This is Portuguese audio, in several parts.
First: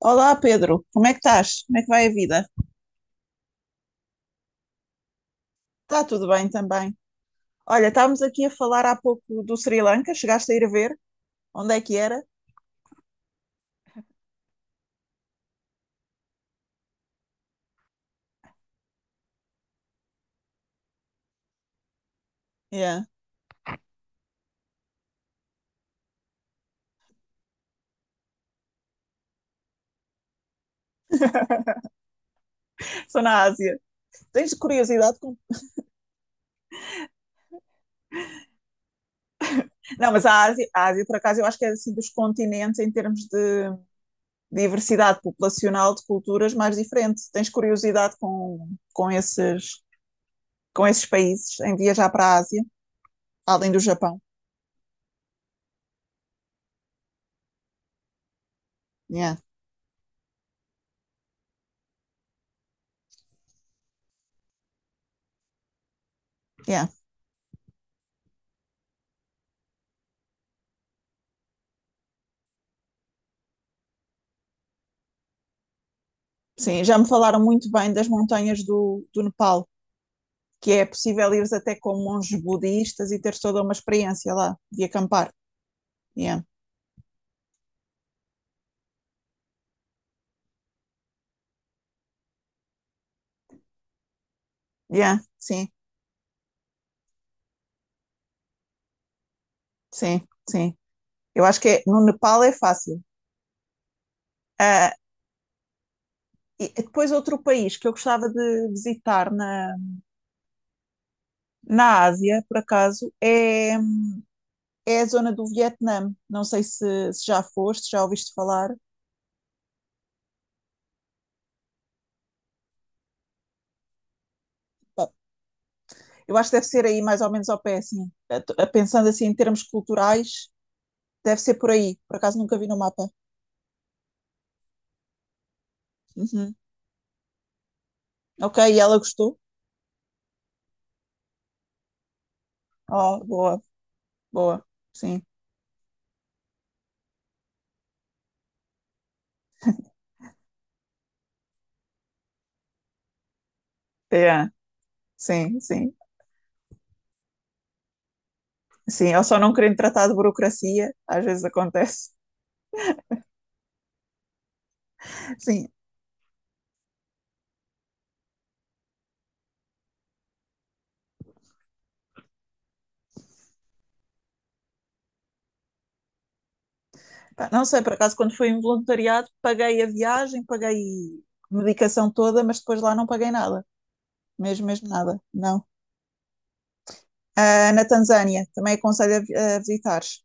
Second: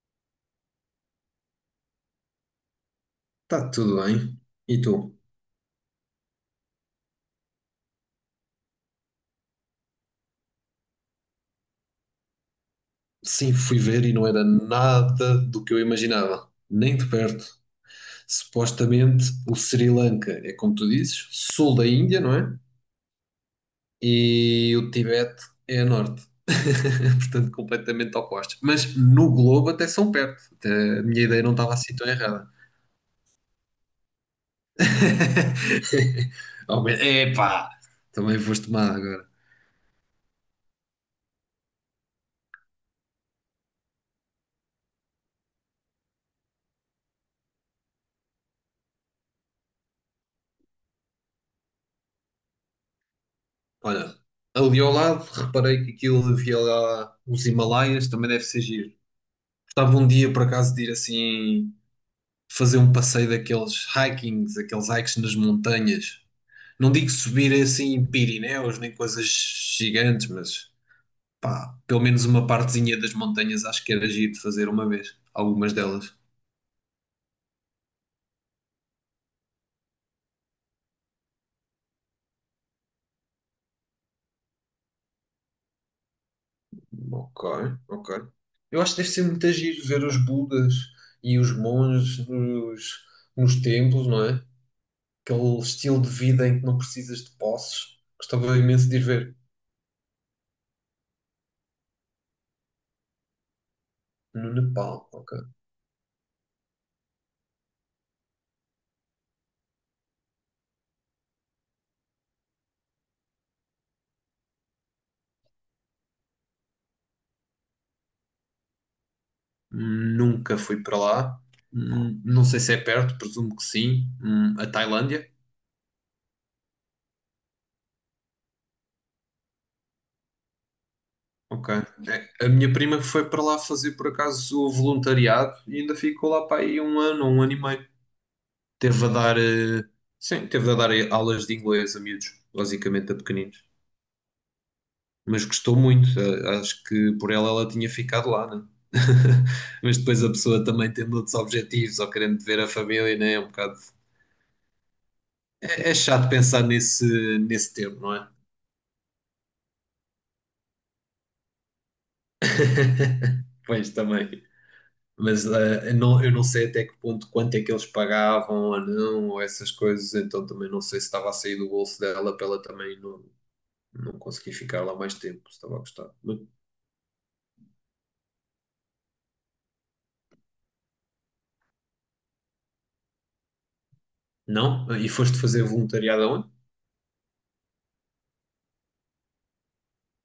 Olá, Pedro, como é que estás? Como é que vai a vida? Está tudo bem. E tu? Está tudo bem também. Olha, estávamos aqui a falar há pouco do Sri Lanka, chegaste a ir ver? Onde é que era? Sim, fui ver e não era nada do que eu imaginava, nem de perto. Supostamente o Sri Lanka é como tu dizes, sul da Índia, não é? Yeah. E o Tibete é a norte. Portanto, completamente opostos. Mas no globo até são perto. Até a minha ideia não estava assim tão errada. Sou na Ásia. Tens curiosidade com. Epá! Também foste má agora. Não, mas a Ásia, por acaso, eu acho que é assim dos continentes em termos de diversidade populacional, de culturas mais diferente. Tens curiosidade com esses, com esses países em viajar para a Ásia, além do Olha, Japão? ali ao lado reparei que aquilo havia lá os Himalaias, também deve ser giro. Yeah, Gostava um dia, por acaso, de ir assim fazer um passeio daqueles hikings, aqueles hikes nas montanhas. yeah. Não digo subir assim em Pirineus nem coisas gigantes, mas pá, pelo menos uma partezinha das montanhas acho que era giro de fazer uma vez. Algumas delas. Sim, já me falaram muito bem das montanhas do Nepal, que é possível ires até com monges budistas e teres toda uma experiência lá de acampar. Yeah. Ok, ok. Eu acho que deve ser muito giro ver os Budas e os monges nos templos, não é? Yeah. Aquele Sim, estilo de vida em que não precisas de posses. Gostava imenso de ir ver. sim, sim. Eu acho que é, no Nepal é fácil. No Ah, Nepal, ok. e depois outro país que eu gostava de visitar na Ásia, por acaso, é a zona do Vietnã. Não sei se já foste, já ouviste falar. Nunca fui para lá. Não sei se é perto, presumo que sim. A Tailândia? Eu acho que deve ser aí mais ou menos ao pé, assim. Pensando assim em termos culturais, deve ser por Ok. aí. Por acaso A nunca vi minha no prima mapa. foi para lá fazer por acaso o voluntariado e ainda ficou lá Uhum. para aí um ano, um ano e meio. Ok, e ela Teve a dar, gostou? Sim, teve a dar aulas de inglês a miúdos, basicamente a Oh, boa. pequeninos. Boa, sim. Mas gostou muito. Acho que por ela tinha ficado lá, né? Mas depois a pessoa também tendo outros objetivos ou querendo ver a família, né? É um bocado. É, sim, É sim. chato pensar nesse termo, não é? Sim, eu só não querendo tratar de burocracia, às vezes acontece. Pois também. Mas Sim. Eu não sei até que ponto, quanto é que eles pagavam ou não, ou essas coisas, então também não sei se estava a sair do bolso dela para ela também não conseguir ficar lá mais tempo, se estava a gostar. Pá, não sei, por acaso, quando fui em voluntariado, paguei a viagem, paguei medicação toda, mas depois lá não paguei nada. Mesmo, mesmo Não? E nada, foste fazer não. voluntariado aonde? Ah, na Tanzânia, também aconselho a visitares.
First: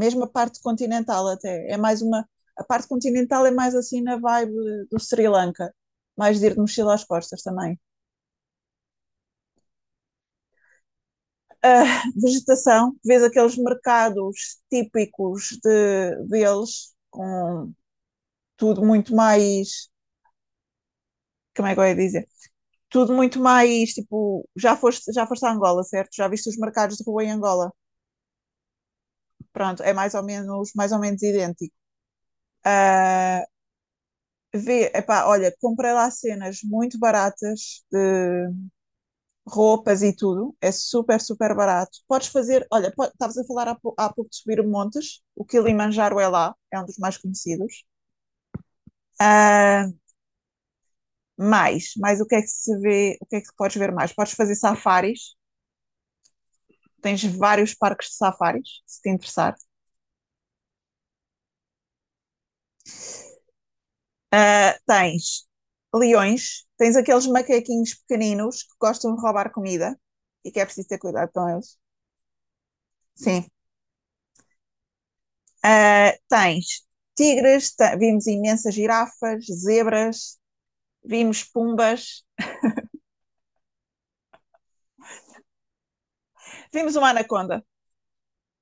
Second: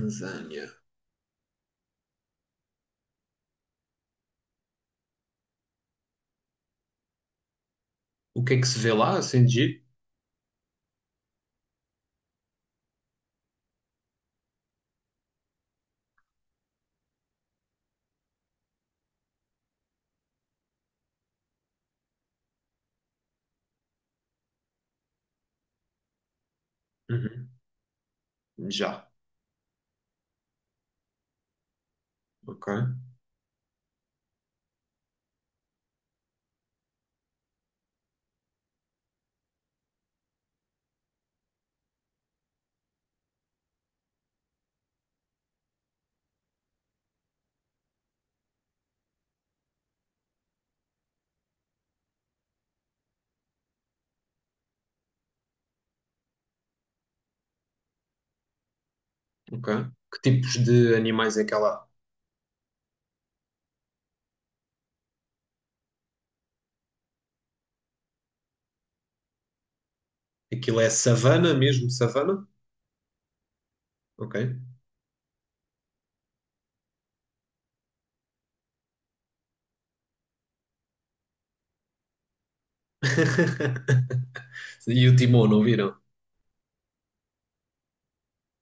Mesmo a parte continental até, é mais uma. A parte continental é mais assim na vibe do Sri Lanka. Mais de ir de mochila às costas também. O que é que se vê lá, assim, de giro? Vegetação, vês aqueles mercados típicos deles, com tudo muito mais, como é que eu ia dizer? Tudo muito mais, tipo, já foste a Angola, certo? Já viste os mercados de rua em Uhum. Angola? Já. Pronto, é mais ou menos idêntico. Ok, Uh, Vê, epá, olha, comprei lá cenas muito baratas de roupas e tudo, é super, super barato. Podes fazer, olha, estavas a falar há pouco de subir montes, o Kilimanjaro é lá, é um dos mais conhecidos. Ah, mais o que é que se vê, o que é que podes ver mais? Podes fazer safaris, tens vários parques de safaris, se te interessar. ok. Que tipos de animais é que há lá? Ah, tens leões, tens aqueles macaquinhos pequeninos que gostam de roubar comida e que é Aquilo preciso é ter cuidado com savana eles. mesmo, savana? Sim. Ok. Ah, tens tigres, vimos imensas girafas, zebras, vimos pumbas, E o Timão, não viram? vimos uma anaconda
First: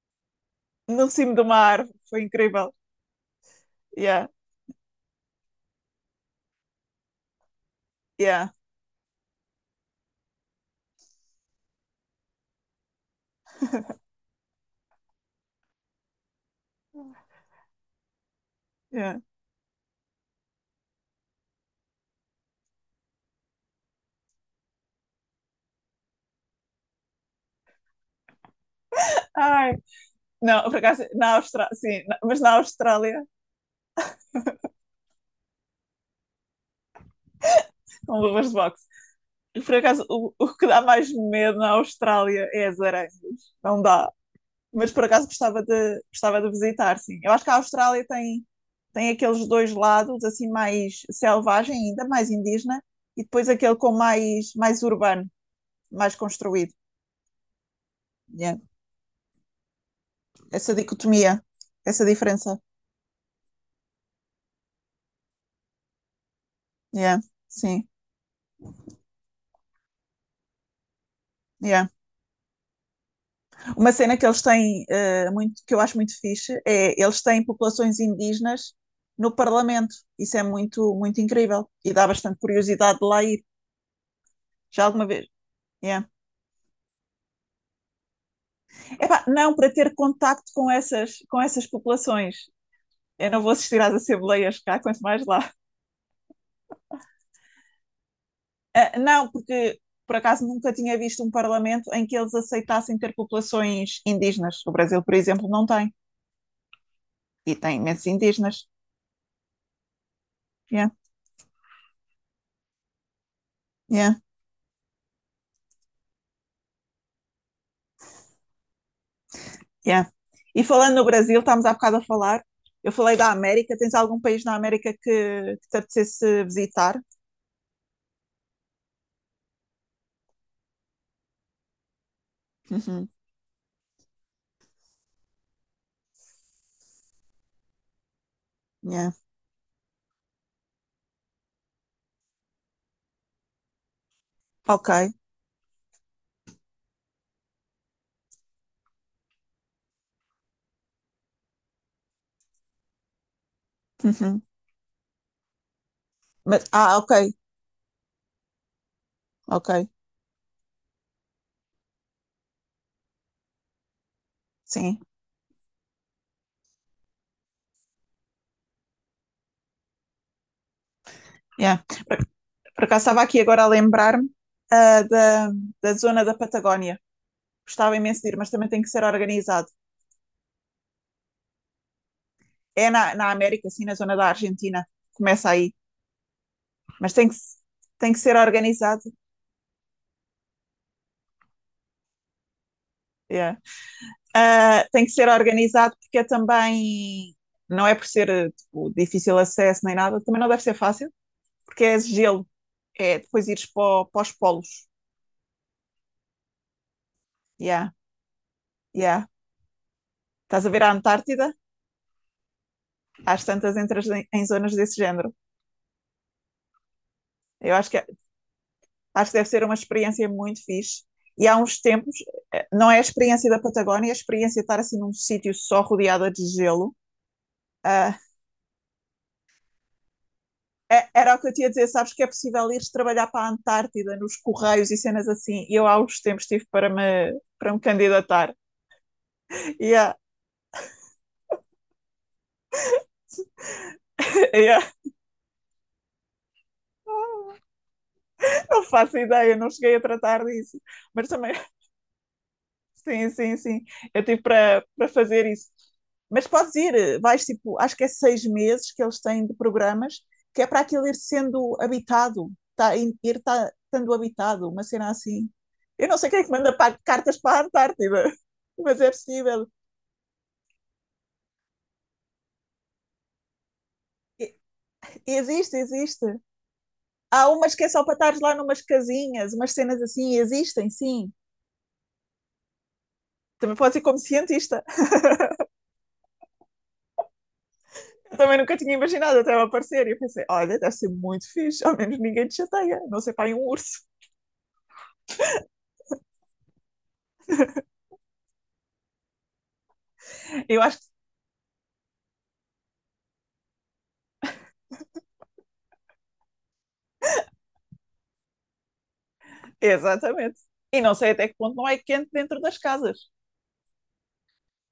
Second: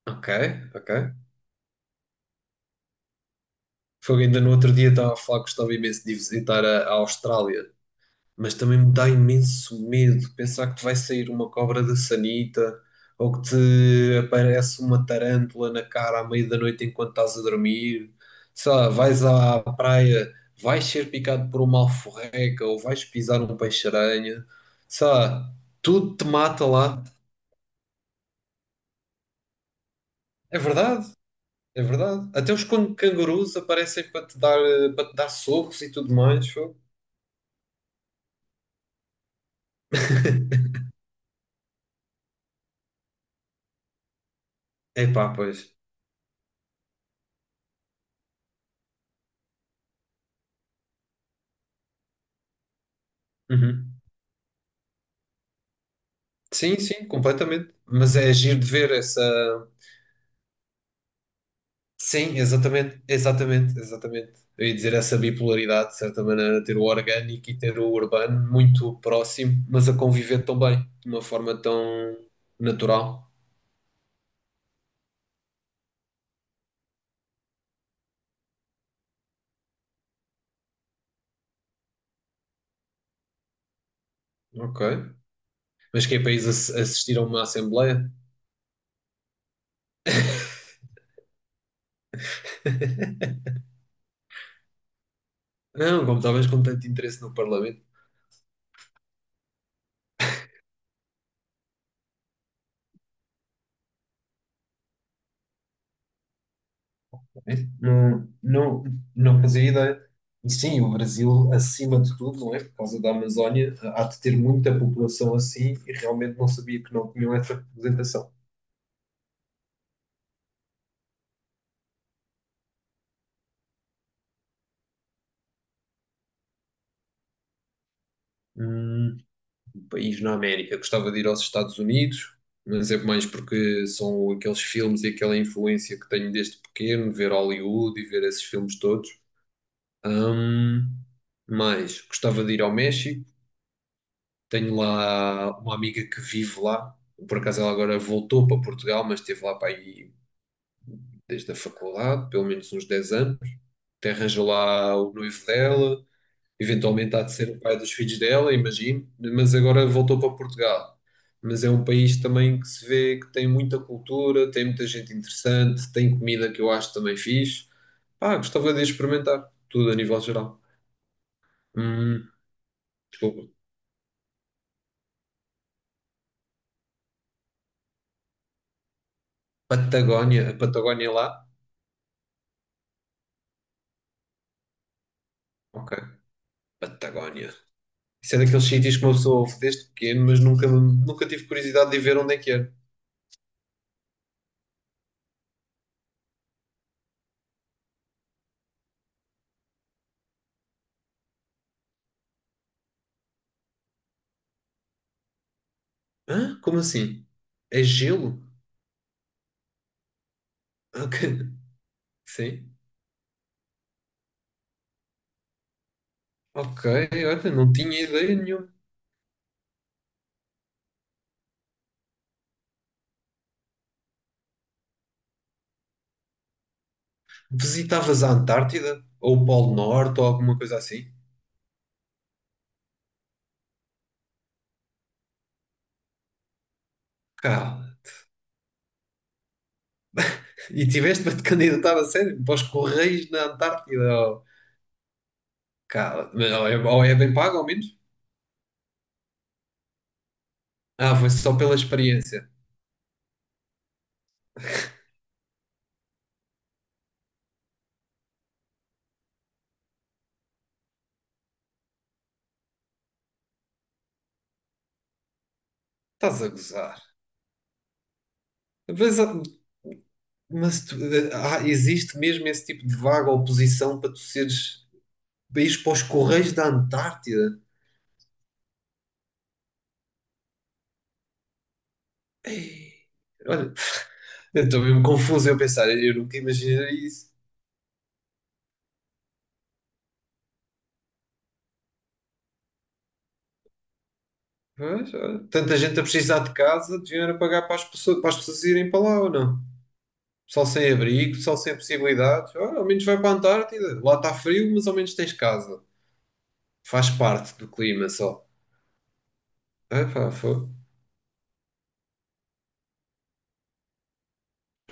Ok, ok. no cimo de uma árvore, foi incrível. Foi Yeah, ainda no outro dia estava a falar que gostava imenso de visitar a Austrália, yeah, mas também me dá imenso medo pensar que te vai sair uma cobra da sanita ou que te aparece uma tarântula na cara à meia da noite enquanto estás a dormir. Sei lá, yeah. vais à praia, vais ser picado por uma alforreca ou vais pisar um peixe-aranha. Sei lá, tudo te mata lá. Ai, É não, por acaso, verdade, na Austrália, é sim, verdade. mas Até na os Austrália, cangurus aparecem para te dar socos e tudo mais. Fogo. com luvas de boxe. Por acaso, o que dá mais medo na Austrália é as aranhas. Não dá. Mas por acaso Epá, pois. gostava de, visitar, sim. Eu acho que a Austrália tem aqueles dois lados, assim, mais selvagem ainda, mais indígena, e depois aquele com Uhum. mais urbano, mais construído. Sim, sim, completamente. Mas é Yeah. giro de ver essa. Essa dicotomia, essa Sim, diferença. exatamente, exatamente, exatamente. Eu ia dizer essa bipolaridade, de certa maneira, ter o Yeah. orgânico e ter Sim. o urbano muito próximo, mas a conviver tão bem, de uma forma Yeah. tão natural. Uma cena que eles têm, muito, que eu acho muito fixe, é eles têm populações indígenas no Parlamento. Isso é muito, muito incrível e dá bastante curiosidade de lá ir. Ok. Já alguma vez? Mas Yeah. que é para isso assistir a uma assembleia? Epá, não, para ter contacto com essas populações. Eu não vou assistir às assembleias cá, quanto mais lá. Não, como talvez com tanto interesse no Parlamento. Ah, não, porque por acaso nunca tinha visto um parlamento em que eles aceitassem ter populações indígenas. O Brasil, por exemplo, não tem. E Né? tem imensos Não, indígenas. não, não fazia ideia. E sim, Yeah, o Brasil, acima de tudo, não é? Por causa da Amazónia, há yeah. de ter muita população assim e realmente não sabia que não tinham essa representação. Yeah. E falando no Brasil, estávamos há bocado a falar. Eu falei da América. Tens algum país na América que te apetecesse visitar? Hum, Um país na América. Gostava de ir aos Estados Unidos, mas é Uhum. mais porque são aqueles filmes e aquela influência que tenho desde pequeno, ver Hollywood e ver esses filmes todos. Yeah. Hum, mas gostava de ir ao México. Tenho Ok. lá uma amiga que vive lá. Por acaso ela agora voltou para Portugal, mas esteve lá para aí desde a faculdade, pelo menos uns 10 anos. Até Uhum. arranjou lá o noivo dela, Mas, ah, ok. eventualmente há de ser o pai dos filhos dela, imagino, mas Ok. agora voltou para Portugal. Mas é um país também que se vê que tem muita cultura, tem muita Sim. gente interessante, tem comida que eu acho também fixe. Pá, gostava de experimentar tudo a nível geral. Yeah. Hum, Por acaso estava aqui Desculpa. agora a lembrar-me, ah, da, da zona da Patagónia. Gostava imenso de ir, mas também tem que ser organizado. Patagónia, a Patagónia lá? É na América, assim, na zona da Argentina. Começa aí. Ok, Mas tem que, Patagónia. se- tem que Isso ser é daqueles sítios organizado. que uma pessoa ouve desde pequeno, mas nunca, nunca tive curiosidade de ver onde é que era. Yeah. Tem que ser organizado porque é também, não é por ser tipo difícil acesso nem nada, também não deve ser fácil, porque é gelo, é depois ires para os polos. Hã? Como assim? É Yeah, gelo? yeah. Estás a ver a Ok. Antártida? Sim. Às tantas entras em zonas desse género. Ok, olha, não Eu acho tinha que, ideia nenhuma. acho que deve ser uma experiência muito fixe. E há uns tempos, não é a experiência da Patagónia, é a experiência de estar assim num sítio só rodeada de gelo. ah, Visitavas a Antártida? Ou o Polo Norte ou alguma coisa assim? Era o que eu tinha a dizer, sabes que é possível ir trabalhar para a Antártida nos Correios e cenas assim. E eu há uns tempos tive para me, Cala. candidatar. E E tiveste para te candidatar a sério? Para os Correios na Antártida? Ou... Cala. Mas ou é bem pago, ao menos? não faço ideia, não cheguei a tratar disso. Ah, Mas foi também, só pela experiência. sim, sim, sim. Eu tive para fazer isso. Mas podes ir, vais tipo, acho que é 6 meses que eles têm de programas, que é para aquilo ir sendo habitado, tá, ir, tá, estando habitado, uma cena assim. Eu não sei quem Estás é a que manda gozar. Cartas para a Antártida, mas é Mas, ah, possível. mas existe mesmo esse tipo de vaga oposição para tu seres país Existe, para os existe. Correios da Há Antártida. umas que é só para estar lá numas casinhas, umas cenas assim, existem, sim. Ei, olha, Também pode ser como eu estou cientista. mesmo confuso eu pensar, eu nunca imaginei isso. Eu também nunca tinha imaginado até ela aparecer. E eu pensei: olha, deve ser muito fixe, ao menos ninguém te chateia, não sei, para um urso. Mas, olha, tanta gente a precisar de casa, deviam era pagar para as pessoas, irem para lá ou não? Pessoal Eu sem acho que. abrigo, pessoal sem possibilidades. Olha, ao menos vai para a Antártida. Lá está frio, mas ao menos tens casa. Faz parte do clima só. Epá. Exatamente. E não sei até que ponto não é quente dentro das casas.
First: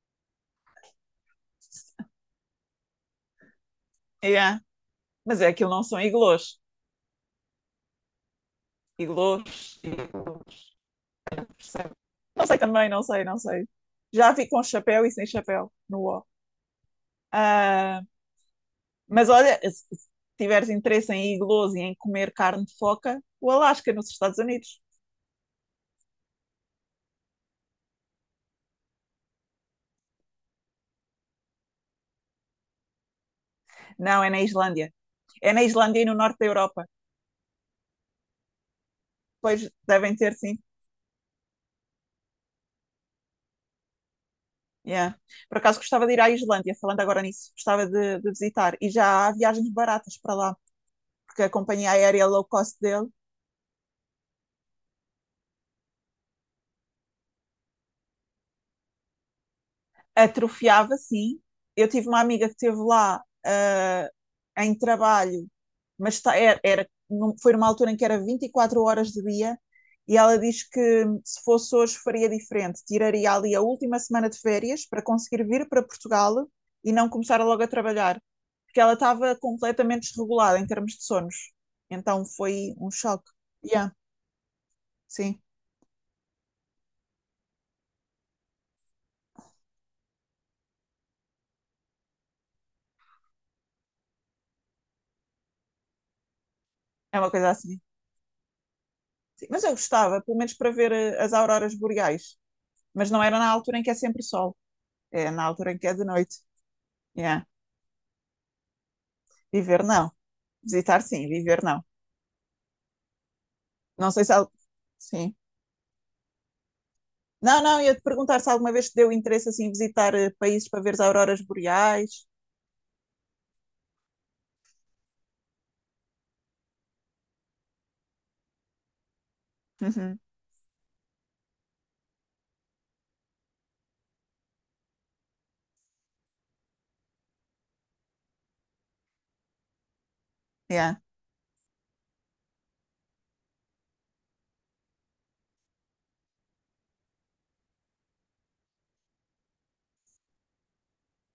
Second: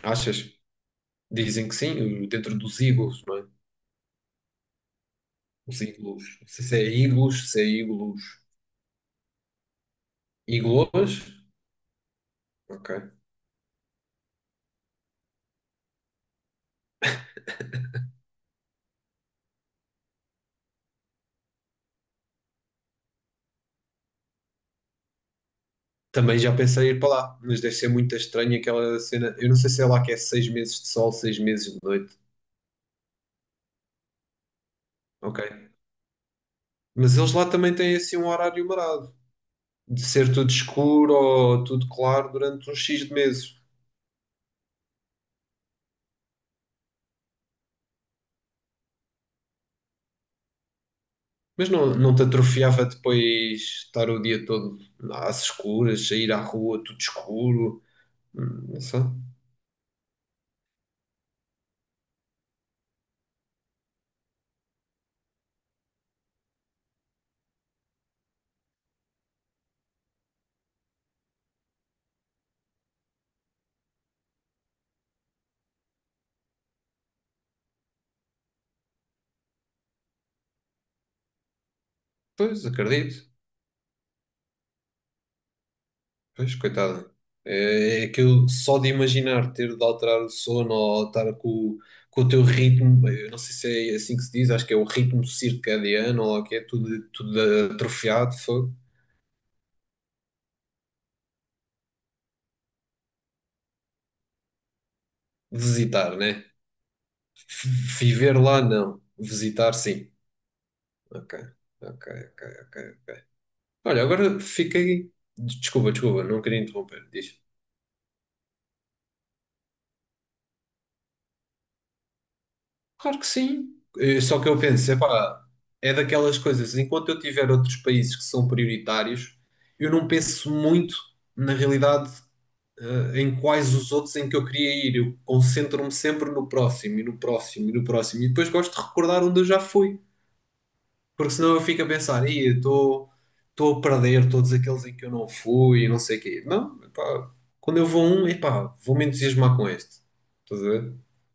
Achas? Dizem que sim, dentro dos iglus, não é? Yeah. Mas é que Os não são iglus. Não iglôs. sei se é iglus, se é iglus. Iglôs. Iglôs. Iglus? Sei. Não sei também, não Ok. sei, não sei. Já vi com chapéu e sem chapéu no o. Ah, mas olha, se tiveres interesse em iglós e em comer carne de foca, o Alasca, nos Estados Unidos. Também já pensei em ir para lá, mas deve ser muito estranho aquela cena. Eu não sei se é lá que é 6 meses de sol, 6 meses de noite. Não, é na Islândia. É na Ok. Islândia e no norte da Europa. Mas eles lá também têm assim um horário marado, Pois de devem ter, ser tudo sim. escuro ou tudo claro durante uns X de meses. Yeah. Por acaso gostava de ir à Islândia, falando agora nisso, gostava de visitar. E já há viagens baratas para lá, porque a Mas companhia não te aérea low cost atrofiava dele depois estar o dia todo às escuras, sair à rua tudo escuro? Não sei. atrofiava, sim. Eu tive uma amiga que esteve lá, em trabalho, mas foi numa altura em que era 24 horas de dia, e ela diz que se fosse hoje faria diferente, tiraria ali a última semana de férias para conseguir vir para Portugal e não começar logo a trabalhar, porque ela estava completamente desregulada em termos de sonos. Então Pois, foi um acredito. choque. Yeah, sim, Pois, coitada. É aquilo só de imaginar ter de alterar o sono ou estar com o teu ritmo, eu não sei se é assim que se diz, acho que é o ritmo circadiano ou o que é tudo, é uma tudo coisa assim. atrofiado, foi Sim, mas eu gostava, pelo menos para ver, as auroras boreais, mas não era na altura em que é sempre sol, é na altura em que é de visitar, noite. né? Yeah. F- Viver lá, não. Visitar, Viver sim. não, visitar sim, Ok, viver não. ok, ok, ok. Olha, Não sei se agora al- fiquei. Sim. Desculpa, desculpa, não queria interromper. Diz. Não, não, ia te perguntar se alguma vez te deu interesse assim visitar, países para ver as auroras boreais. Claro que sim. Só que eu penso, epá, é daquelas coisas, enquanto eu tiver outros países que são prioritários, eu não Uhum. penso muito, na realidade, em quais os outros em que eu queria ir. Eu concentro-me sempre no próximo, e no próximo, e no próximo. E depois gosto de recordar onde eu já fui. Yeah. Porque senão eu fico a pensar, "Ih, eu estou a perder todos aqueles em que eu não fui, e não sei o quê. Não, epá, quando eu vou a um, epá, vou me entusiasmar com este.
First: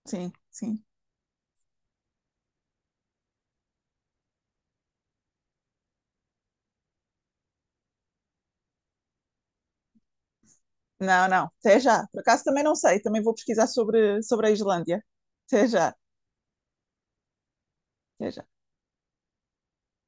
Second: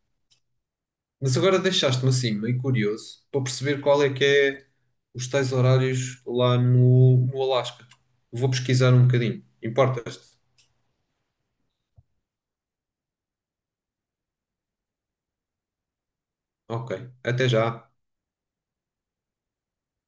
Sim, sim. Mas agora deixaste-me assim meio curioso para perceber qual é que é os tais horários lá no Alasca. Vou pesquisar um bocadinho. Importas-te? Não, não. Até já. Por acaso também não sei. Também vou pesquisar sobre, a Islândia. Até já. Ok, até já. Até já.